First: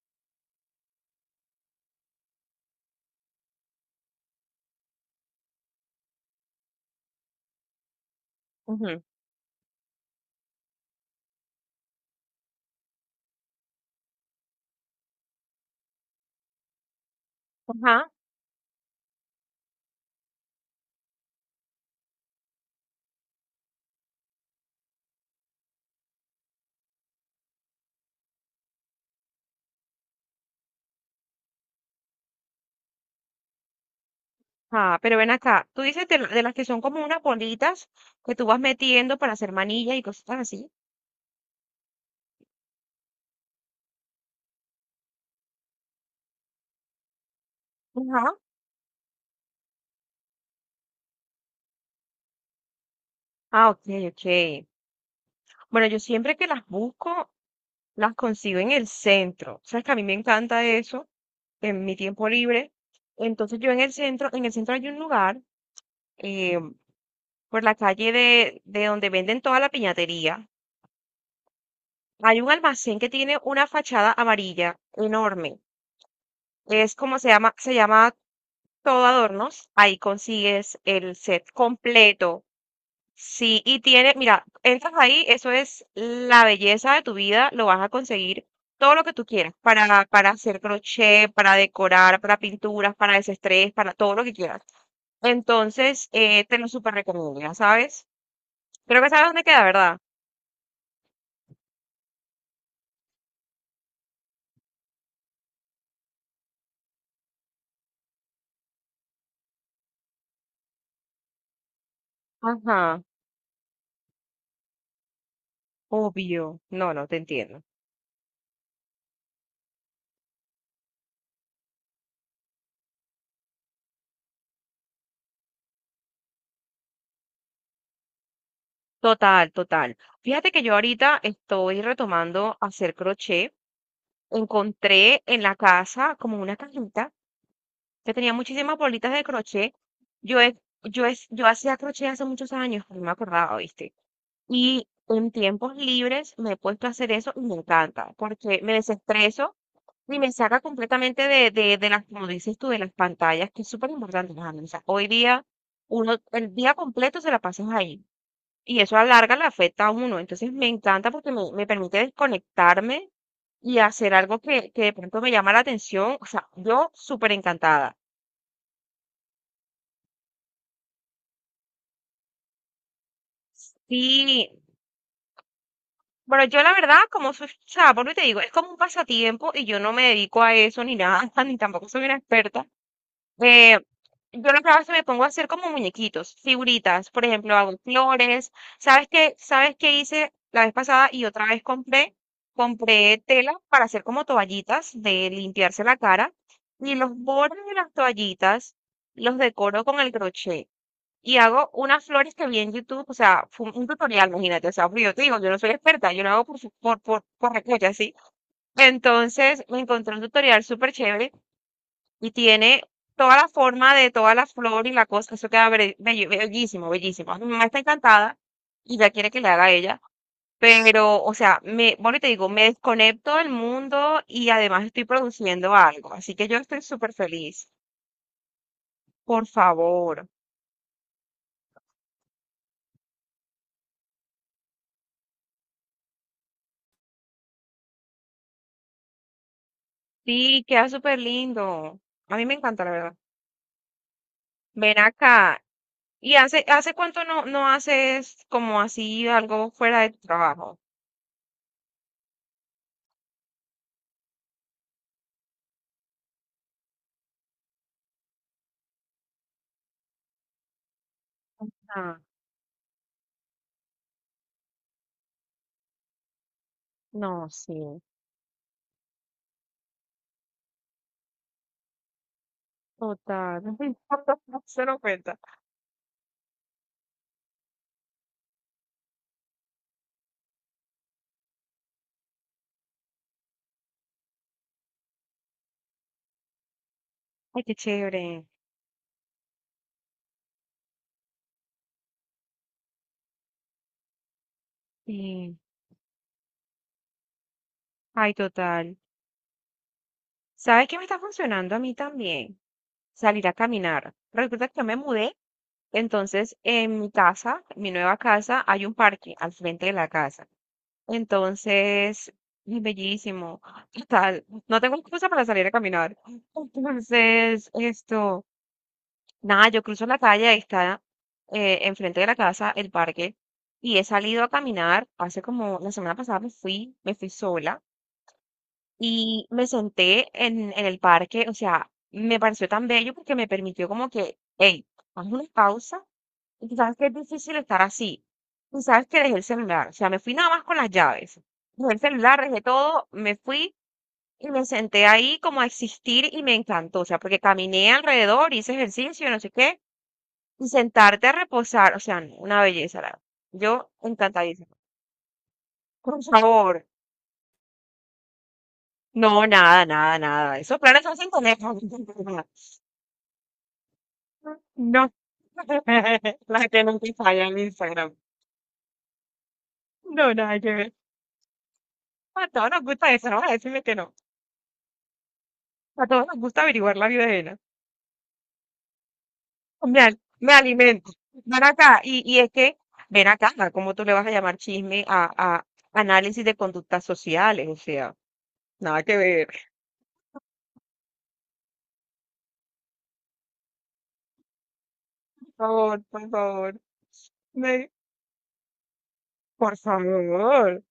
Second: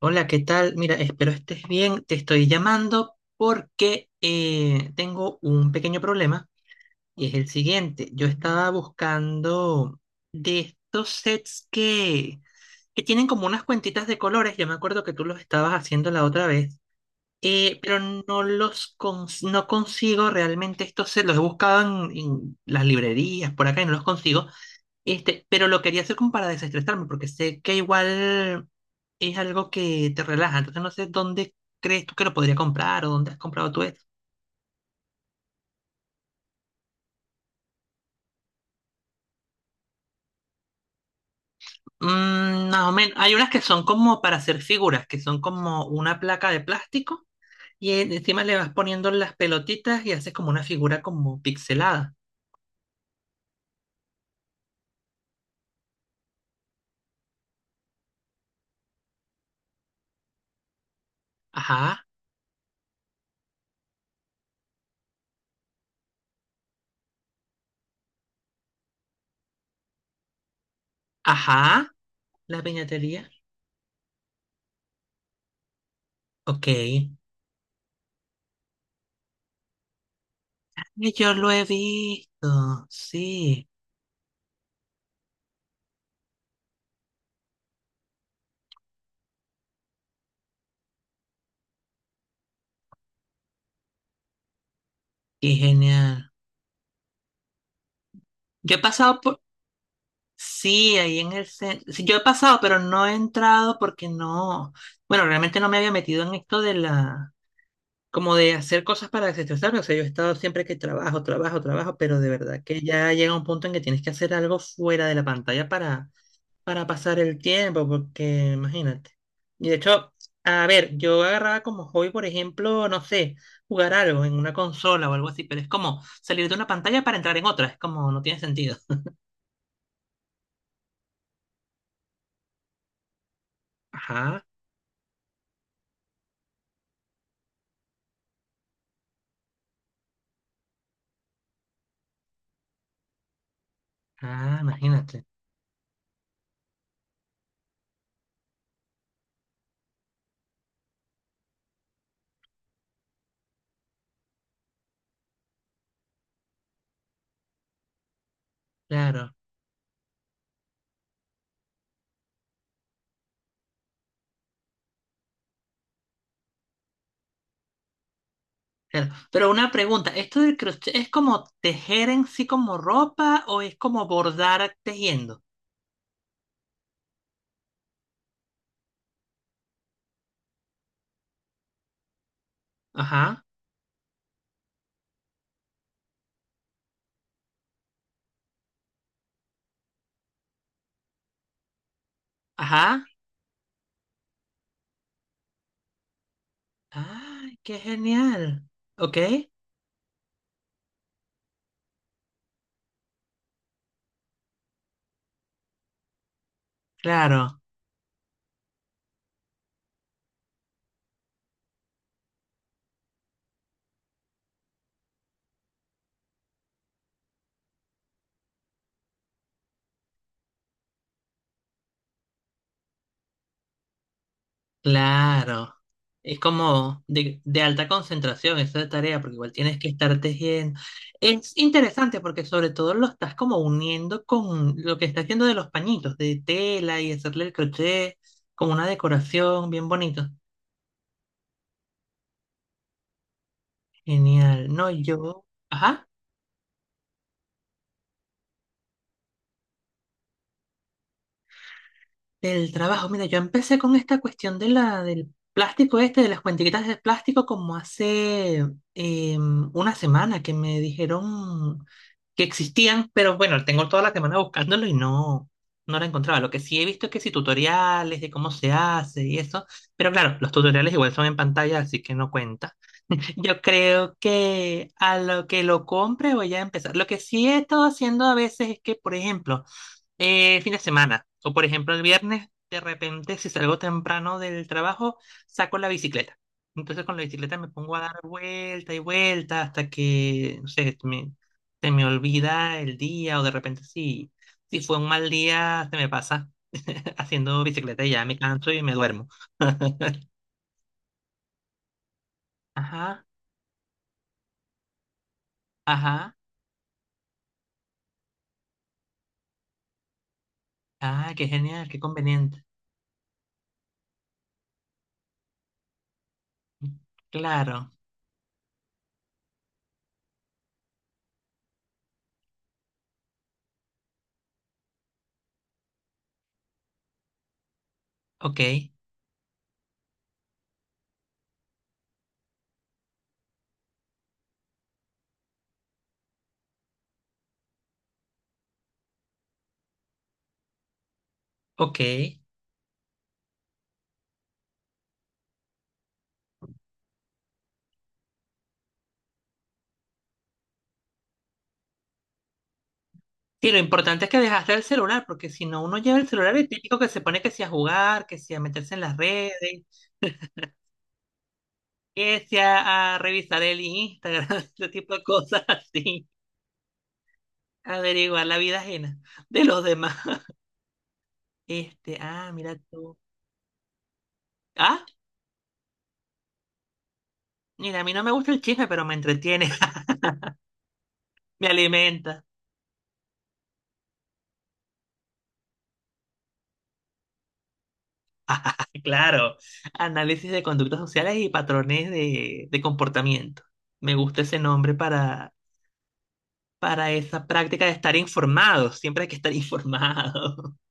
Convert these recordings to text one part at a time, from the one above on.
Hola, ¿qué tal? Mira, espero estés bien. Te estoy llamando porque tengo un pequeño problema y es el siguiente. Yo estaba Ujú. buscando de estos sets que tienen como unas cuentitas de colores. Yo me acuerdo que tú los estabas haciendo la otra vez, Ajá, pero no consigo realmente estos sets. Los he buscado en las librerías por acá y no los consigo. Este, pero lo quería hacer como para desestresarme, porque sé que igual es algo que te relaja. Entonces no sé dónde crees tú que lo podría comprar o dónde has comprado tú esto. ajá, pero ven acá, tú dices de de las que son como unas bolitas que tú vas metiendo para hacer manillas y cosas así. Mm, más o menos. Hay unas que son como para hacer figuras, que son como una placa de plástico y Ajá. encima le vas poniendo las pelotitas y haces como una figura como pixelada. Ah, ok, ok. Bueno, yo siempre que las busco, las consigo en el centro. Sabes que a mí me encanta eso, en mi Ajá, tiempo libre. Entonces yo en el centro hay un lugar, eh, por la calle de donde venden toda la piñatería. ajá, Hay un la almacén que piñatería. tiene una fachada amarilla enorme. Ok. Es Y como se llama Todo Adornos. Ahí consigues el yo lo set he completo. visto, Sí, sí, y tiene, mira, entras ahí, eso es la belleza de tu vida, lo vas a conseguir todo lo que tú quieras, para hacer crochet, para decorar, para pinturas, para desestrés, para todo lo que quieras. qué Entonces, genial. Te lo súper recomiendo, ya sabes. Yo he Creo que pasado sabes por, dónde queda, ¿verdad? sí, ahí en el centro. Yo he pasado, pero no he entrado porque no. Bueno, realmente no me había metido en esto de la. Como de hacer cosas para desestresarme. O sea, yo he estado siempre que trabajo, trabajo, trabajo, pero de verdad que Ajá, ya llega un punto en que tienes que hacer algo fuera de la pantalla obvio. para No, no, te pasar el entiendo. tiempo, porque imagínate. Y de hecho, a ver, yo agarraba como hobby, por ejemplo, no sé, jugar algo en una consola o algo así, pero es como salir de una pantalla para entrar en otra. Es como no tiene sentido. Total, total. Fíjate que yo ahorita estoy retomando hacer crochet. Ajá. Encontré en la casa como una cajita que tenía muchísimas bolitas de crochet. Yo, he- yo hacía crochet hace muchos años, no me acordaba, ¿viste? Ah, Y imagínate. en tiempos libres me he puesto a hacer eso y me encanta, porque me desestreso y me saca completamente de las, como dices tú, de las pantallas, que es súper importante, Alejandro. O sea, hoy día, uno, el día completo se la pasas ahí. Y eso a la Claro, larga le afecta a uno. Entonces me encanta porque me permite desconectarme y hacer algo que de pronto me llama la atención. O sea, yo súper encantada. claro. Pero una pregunta, ¿esto del crochet es como tejer en sí como ropa o es como Sí. bordar tejiendo? Bueno, yo la verdad, como soy, o sea, por lo que te digo, es como un pasatiempo y yo no me dedico a eso ni nada, ni tampoco soy una experta. Ajá, Eh, yo lo que hago es que me pongo a hacer como muñequitos, figuritas, por ejemplo, hago flores. ¿Sabes qué? ¿Sabes qué hice la vez pasada y otra vez compré? ajá. Compré tela para hacer como toallitas de limpiarse la cara, y los ¡Ay, bordes de qué las genial! toallitas ¿Ok? los decoro con el crochet, y hago unas flores que vi en YouTube. O sea, fue un tutorial, imagínate. O sea, porque yo te digo, yo no soy experta, yo lo hago por, su- por Claro, recocha, ¿sí? Entonces me encontré un tutorial súper chévere y tiene toda la forma de toda la flor y la cosa. Eso queda bellísimo, bellísimo. Mi mamá está encantada y ya quiere que le haga a ella, pero, o sea, bueno, y te digo, me desconecto del mundo y además estoy produciendo claro. algo, así Es que yo estoy como súper de feliz. alta concentración esa tarea, porque Por igual tienes que estar favor. tejiendo. Es interesante porque sobre todo lo estás como uniendo con lo que estás haciendo de los pañitos, de tela y hacerle el crochet como una decoración bien bonito. Sí, queda súper lindo. A mí me encanta, la verdad. Genial. No, Ven yo, acá. ajá, ¿Y hace, hace cuánto no, no haces como así algo fuera de tu trabajo? del trabajo. Mira, yo empecé con esta cuestión del plástico este, de las cuentiquitas de plástico, como hace eh, una semana que me dijeron Ah, que existían, pero bueno, tengo toda la semana buscándolo y no, no la encontraba. Lo que sí he visto es que sí, no, sí, tutoriales de cómo se hace y eso, pero claro, los tutoriales igual son en pantalla, así que no cuenta. Yo total. creo Se que lo a cuenta. lo que lo compre voy a empezar. Lo que sí he estado haciendo a veces es que, por ejemplo, fin de semana. O por ejemplo, el viernes, de repente, si salgo temprano del trabajo, saco la bicicleta. Entonces con la bicicleta Ay, me qué pongo a dar chévere. vuelta y vuelta hasta que, no sé, me, se me olvida el día o de repente si fue un mal Sí. día, se me pasa haciendo bicicleta y ya Ay, me canso y me total. duermo. ¿Sabes qué me está funcionando a mí también? Ajá, Salir a caminar. Resulta que yo me mudé, ajá. entonces en mi casa, mi nueva casa, hay un parque al frente de la casa. Ah, qué genial, qué Entonces, conveniente. es bellísimo. Total, no tengo excusa para salir a caminar. Entonces, Claro. esto, nada, yo cruzo la calle, ahí está, enfrente de la casa, el parque, y he salido a caminar. Hace como la semana pasada me fui sola Ok, y me senté en el parque. O sea, me pareció tan bello porque me permitió como que, hey, haz una pausa, y tú sabes que es difícil estar así. Tú sabes que dejé el celular. O sea, me fui nada más con las llaves. Dejé el ok. celular, dejé todo, me fui y me senté ahí como a existir, y me encantó. O sea, porque caminé alrededor, hice ejercicio, no sé qué. Y sentarte a reposar, o sea, no, una belleza. Verdad. Sí, lo Yo importante es que encantadísima. dejaste el celular, porque si no uno Por lleva el celular, el favor. típico que se pone que si a jugar, que si a meterse en las No, redes, nada, nada, nada. Esos planes se hacen con eso. que si a revisar el Instagram, ese No. tipo de cosas así, La gente nunca falla en Instagram. averiguar la vida ajena de los demás. No, nada que ver. Este, A ah, todos mira nos gusta tú. eso, no voy a decirle que no. Ah, A todos nos gusta averiguar la vida ajena. mira, a mí no me gusta el chisme, pero me entretiene, Me alimento. Ven me acá. Alimenta. Ven acá, ¿no? ¿Cómo tú le vas a llamar chisme a análisis de conductas sociales? O sea, nada que ver. Claro, análisis de conductas sociales y patrones de comportamiento. Me gusta ese nombre Por favor, por favor. para esa práctica Me- de estar informado. Siempre hay que estar por informado. favor.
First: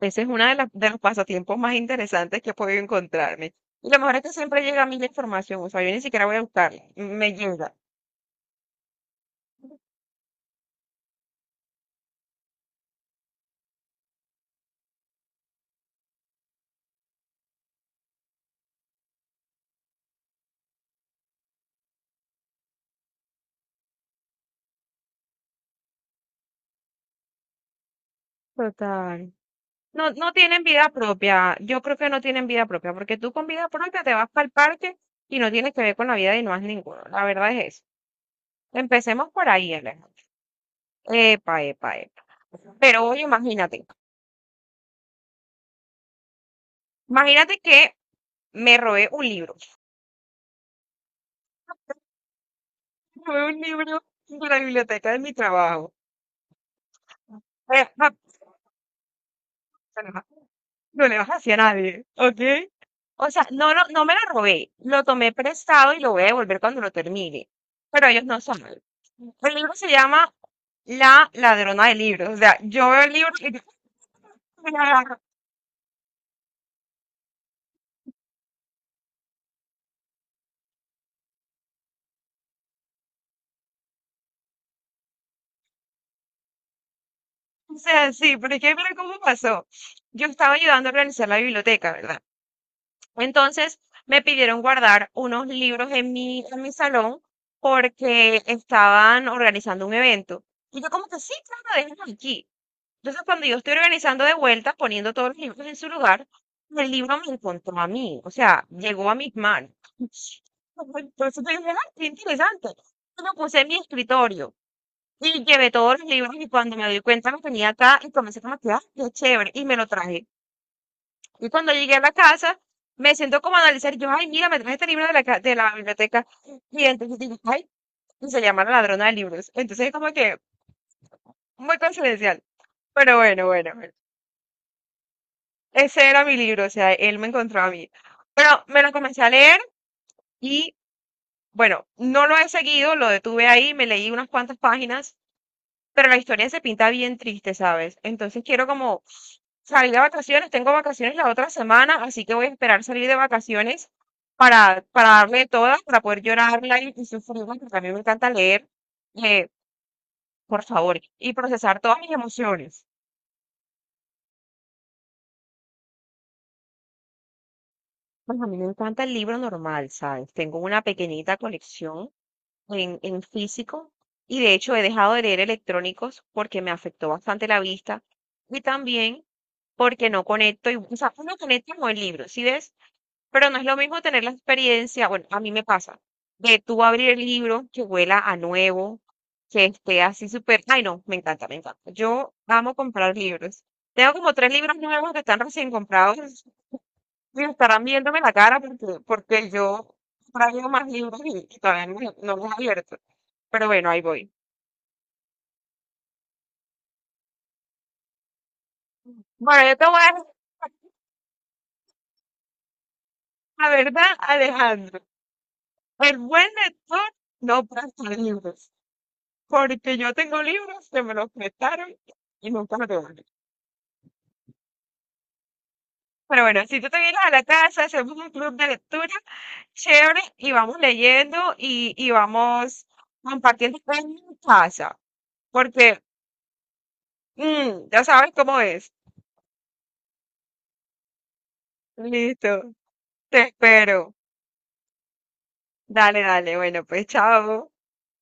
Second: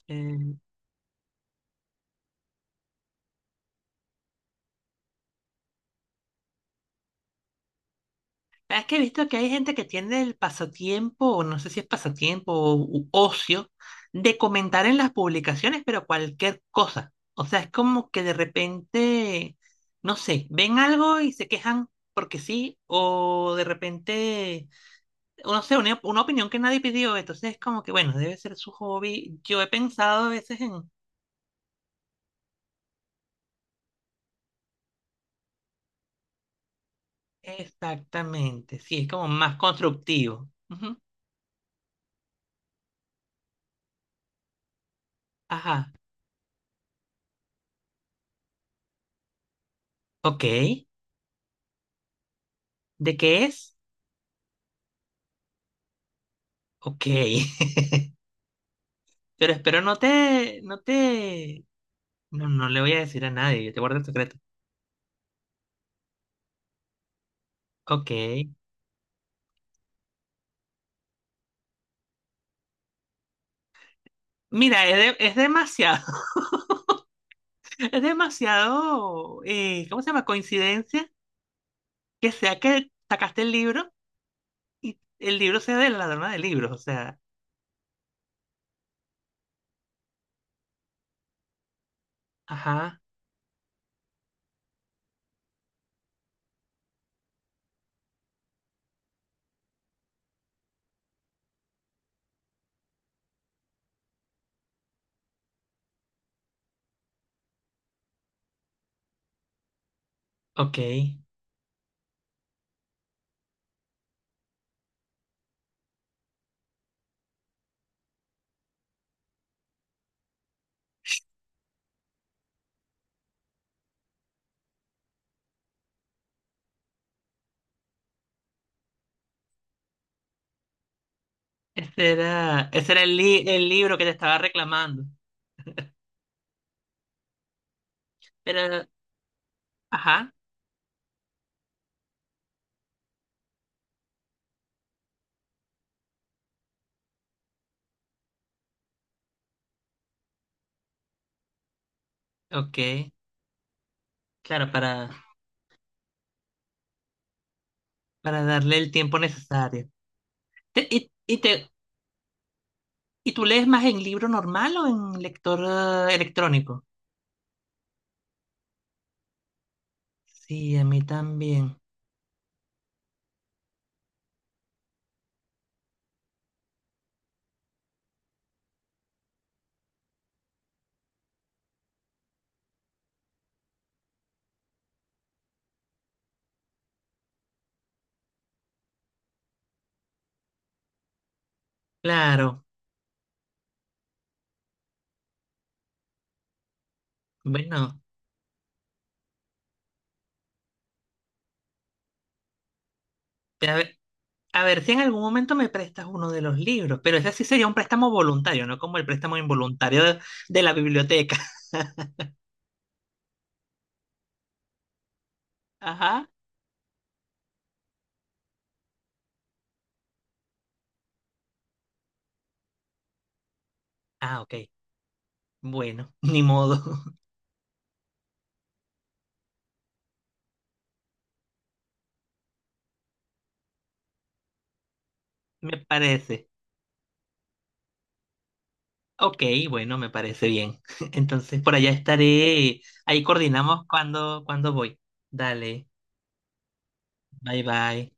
Ese es uno de Eh, de los pasatiempos más interesantes que he podido encontrarme. Y lo mejor es que siempre llega a mí la información. O sea, yo ni siquiera voy a buscarla. Me llega. es que he visto que hay gente que tiene el pasatiempo, o no sé si es pasatiempo o ocio, de comentar en las publicaciones, pero cualquier cosa. O sea, es como que de repente, no sé, ven algo y se quejan porque sí, o de repente, no sé, una opinión que nadie pidió. Entonces es como que, bueno, debe ser su Total. hobby. Yo he No, pensado a no veces tienen en vida propia. Yo creo que no tienen vida propia, porque tú con vida propia te vas para el parque y no tienes que ver con la vida de no has ninguno. La verdad es eso. exactamente, sí, es como Empecemos por más ahí, Alejandro. constructivo. Ujú. Epa, epa, epa. Pero oye, imagínate, Ajá, imagínate que me robé un libro. ok. ¿De Me qué robé un es? libro de la biblioteca de mi trabajo. Ok. Eh, Pero espero ja, no No le bajaste a te, nadie, ¿ok? no, no le voy a decir O a sea, nadie, yo no, te no, guardo no el me lo secreto. robé, lo tomé prestado y lo voy a devolver cuando lo termine. Pero Ok. ellos no saben. El libro se llama La Ladrona de Libros. O sea, yo veo el libro y me lo Mira, agarro. Es demasiado, es demasiado, ¿cómo se llama? Coincidencia que sea que sacaste el libro y el libro sea de La Ladrona de Libros, o sea, O sea, sí, pero es que mira cómo pasó. Yo estaba ayudando a organizar la biblioteca, ¿verdad? ajá, Entonces me pidieron guardar unos libros en mi salón porque estaban organizando un evento. Y yo como que sí, claro, déjenlos aquí. Entonces cuando yo estoy organizando de vuelta, poniendo todos los libros en su lugar, el libro me encontró a mí, o sea, llegó a mis manos. ok. Por eso te dije, "Ah, qué interesante". Yo lo puse en mi escritorio y llevé todos los libros, y cuando me doy cuenta los tenía acá y comencé como que, ah, qué chévere, y me lo traje. Y cuando llegué a la casa, me siento como a analizar. Yo, ay, mira, me traje este libro de la biblioteca. Y entonces digo, ay, y se llama La Ladrona de Libros. Entonces es como que muy coincidencial. Ese era Pero bueno, el bueno, bueno. libro que te estaba reclamando, Ese era mi libro, o sea, él me encontró a mí. Pero me pero, lo comencé a leer ajá. y, bueno, no lo he seguido, lo detuve ahí, me leí unas cuantas páginas. Pero la historia se pinta bien triste, ¿sabes? Entonces quiero como salir de vacaciones, tengo vacaciones la otra semana, así que voy a Ok, esperar salir de vacaciones claro, para darle todas, para poder llorarla y sufrirla, porque a mí me encanta para leer. darle el tiempo eh, necesario. por Te- favor, y, y y te, procesar todas mis emociones. ¿Y tú lees más en libro normal o en lector electrónico? Pues a mí me encanta el libro normal, ¿sabes? Tengo Sí, una a mí pequeñita también. colección en físico, y de hecho he dejado de leer electrónicos porque me afectó bastante la vista, y también porque no conecto. Y, o sea, uno conecta con el libro, ¿sí ves? Pero no es lo mismo tener la experiencia, bueno, a mí me pasa, de tú abrir el libro que huela a nuevo, que esté así súper, ay no, me encanta, me encanta. Yo Claro, amo comprar libros. Tengo como tres libros nuevos que están recién comprados, y estarán bueno, viéndome la cara porque, porque yo traigo más libros y todavía no, no los he abierto. Pero a bueno, ahí ver, voy. a ver si en algún momento me prestas uno de los libros, pero ese sí sería un préstamo voluntario, no como el préstamo Bueno, yo te voy involuntario a decir de la biblioteca. la verdad, Alejandro. El Ajá. buen lector no presta libros. Porque yo tengo libros que me los prestaron y nunca me devuelven. Ah, ok, bueno, Pero ni bueno, si modo, tú te vienes a la casa, hacemos un club de lectura chévere y vamos leyendo y vamos compartiendo en mi casa. me Porque parece. Ya sabes cómo es. Ok, bueno, me parece bien. Entonces, por allá Listo, estaré. Ahí te coordinamos espero. cuando, cuando voy. Dale, Dale, dale. Bueno, pues bye chao. bye.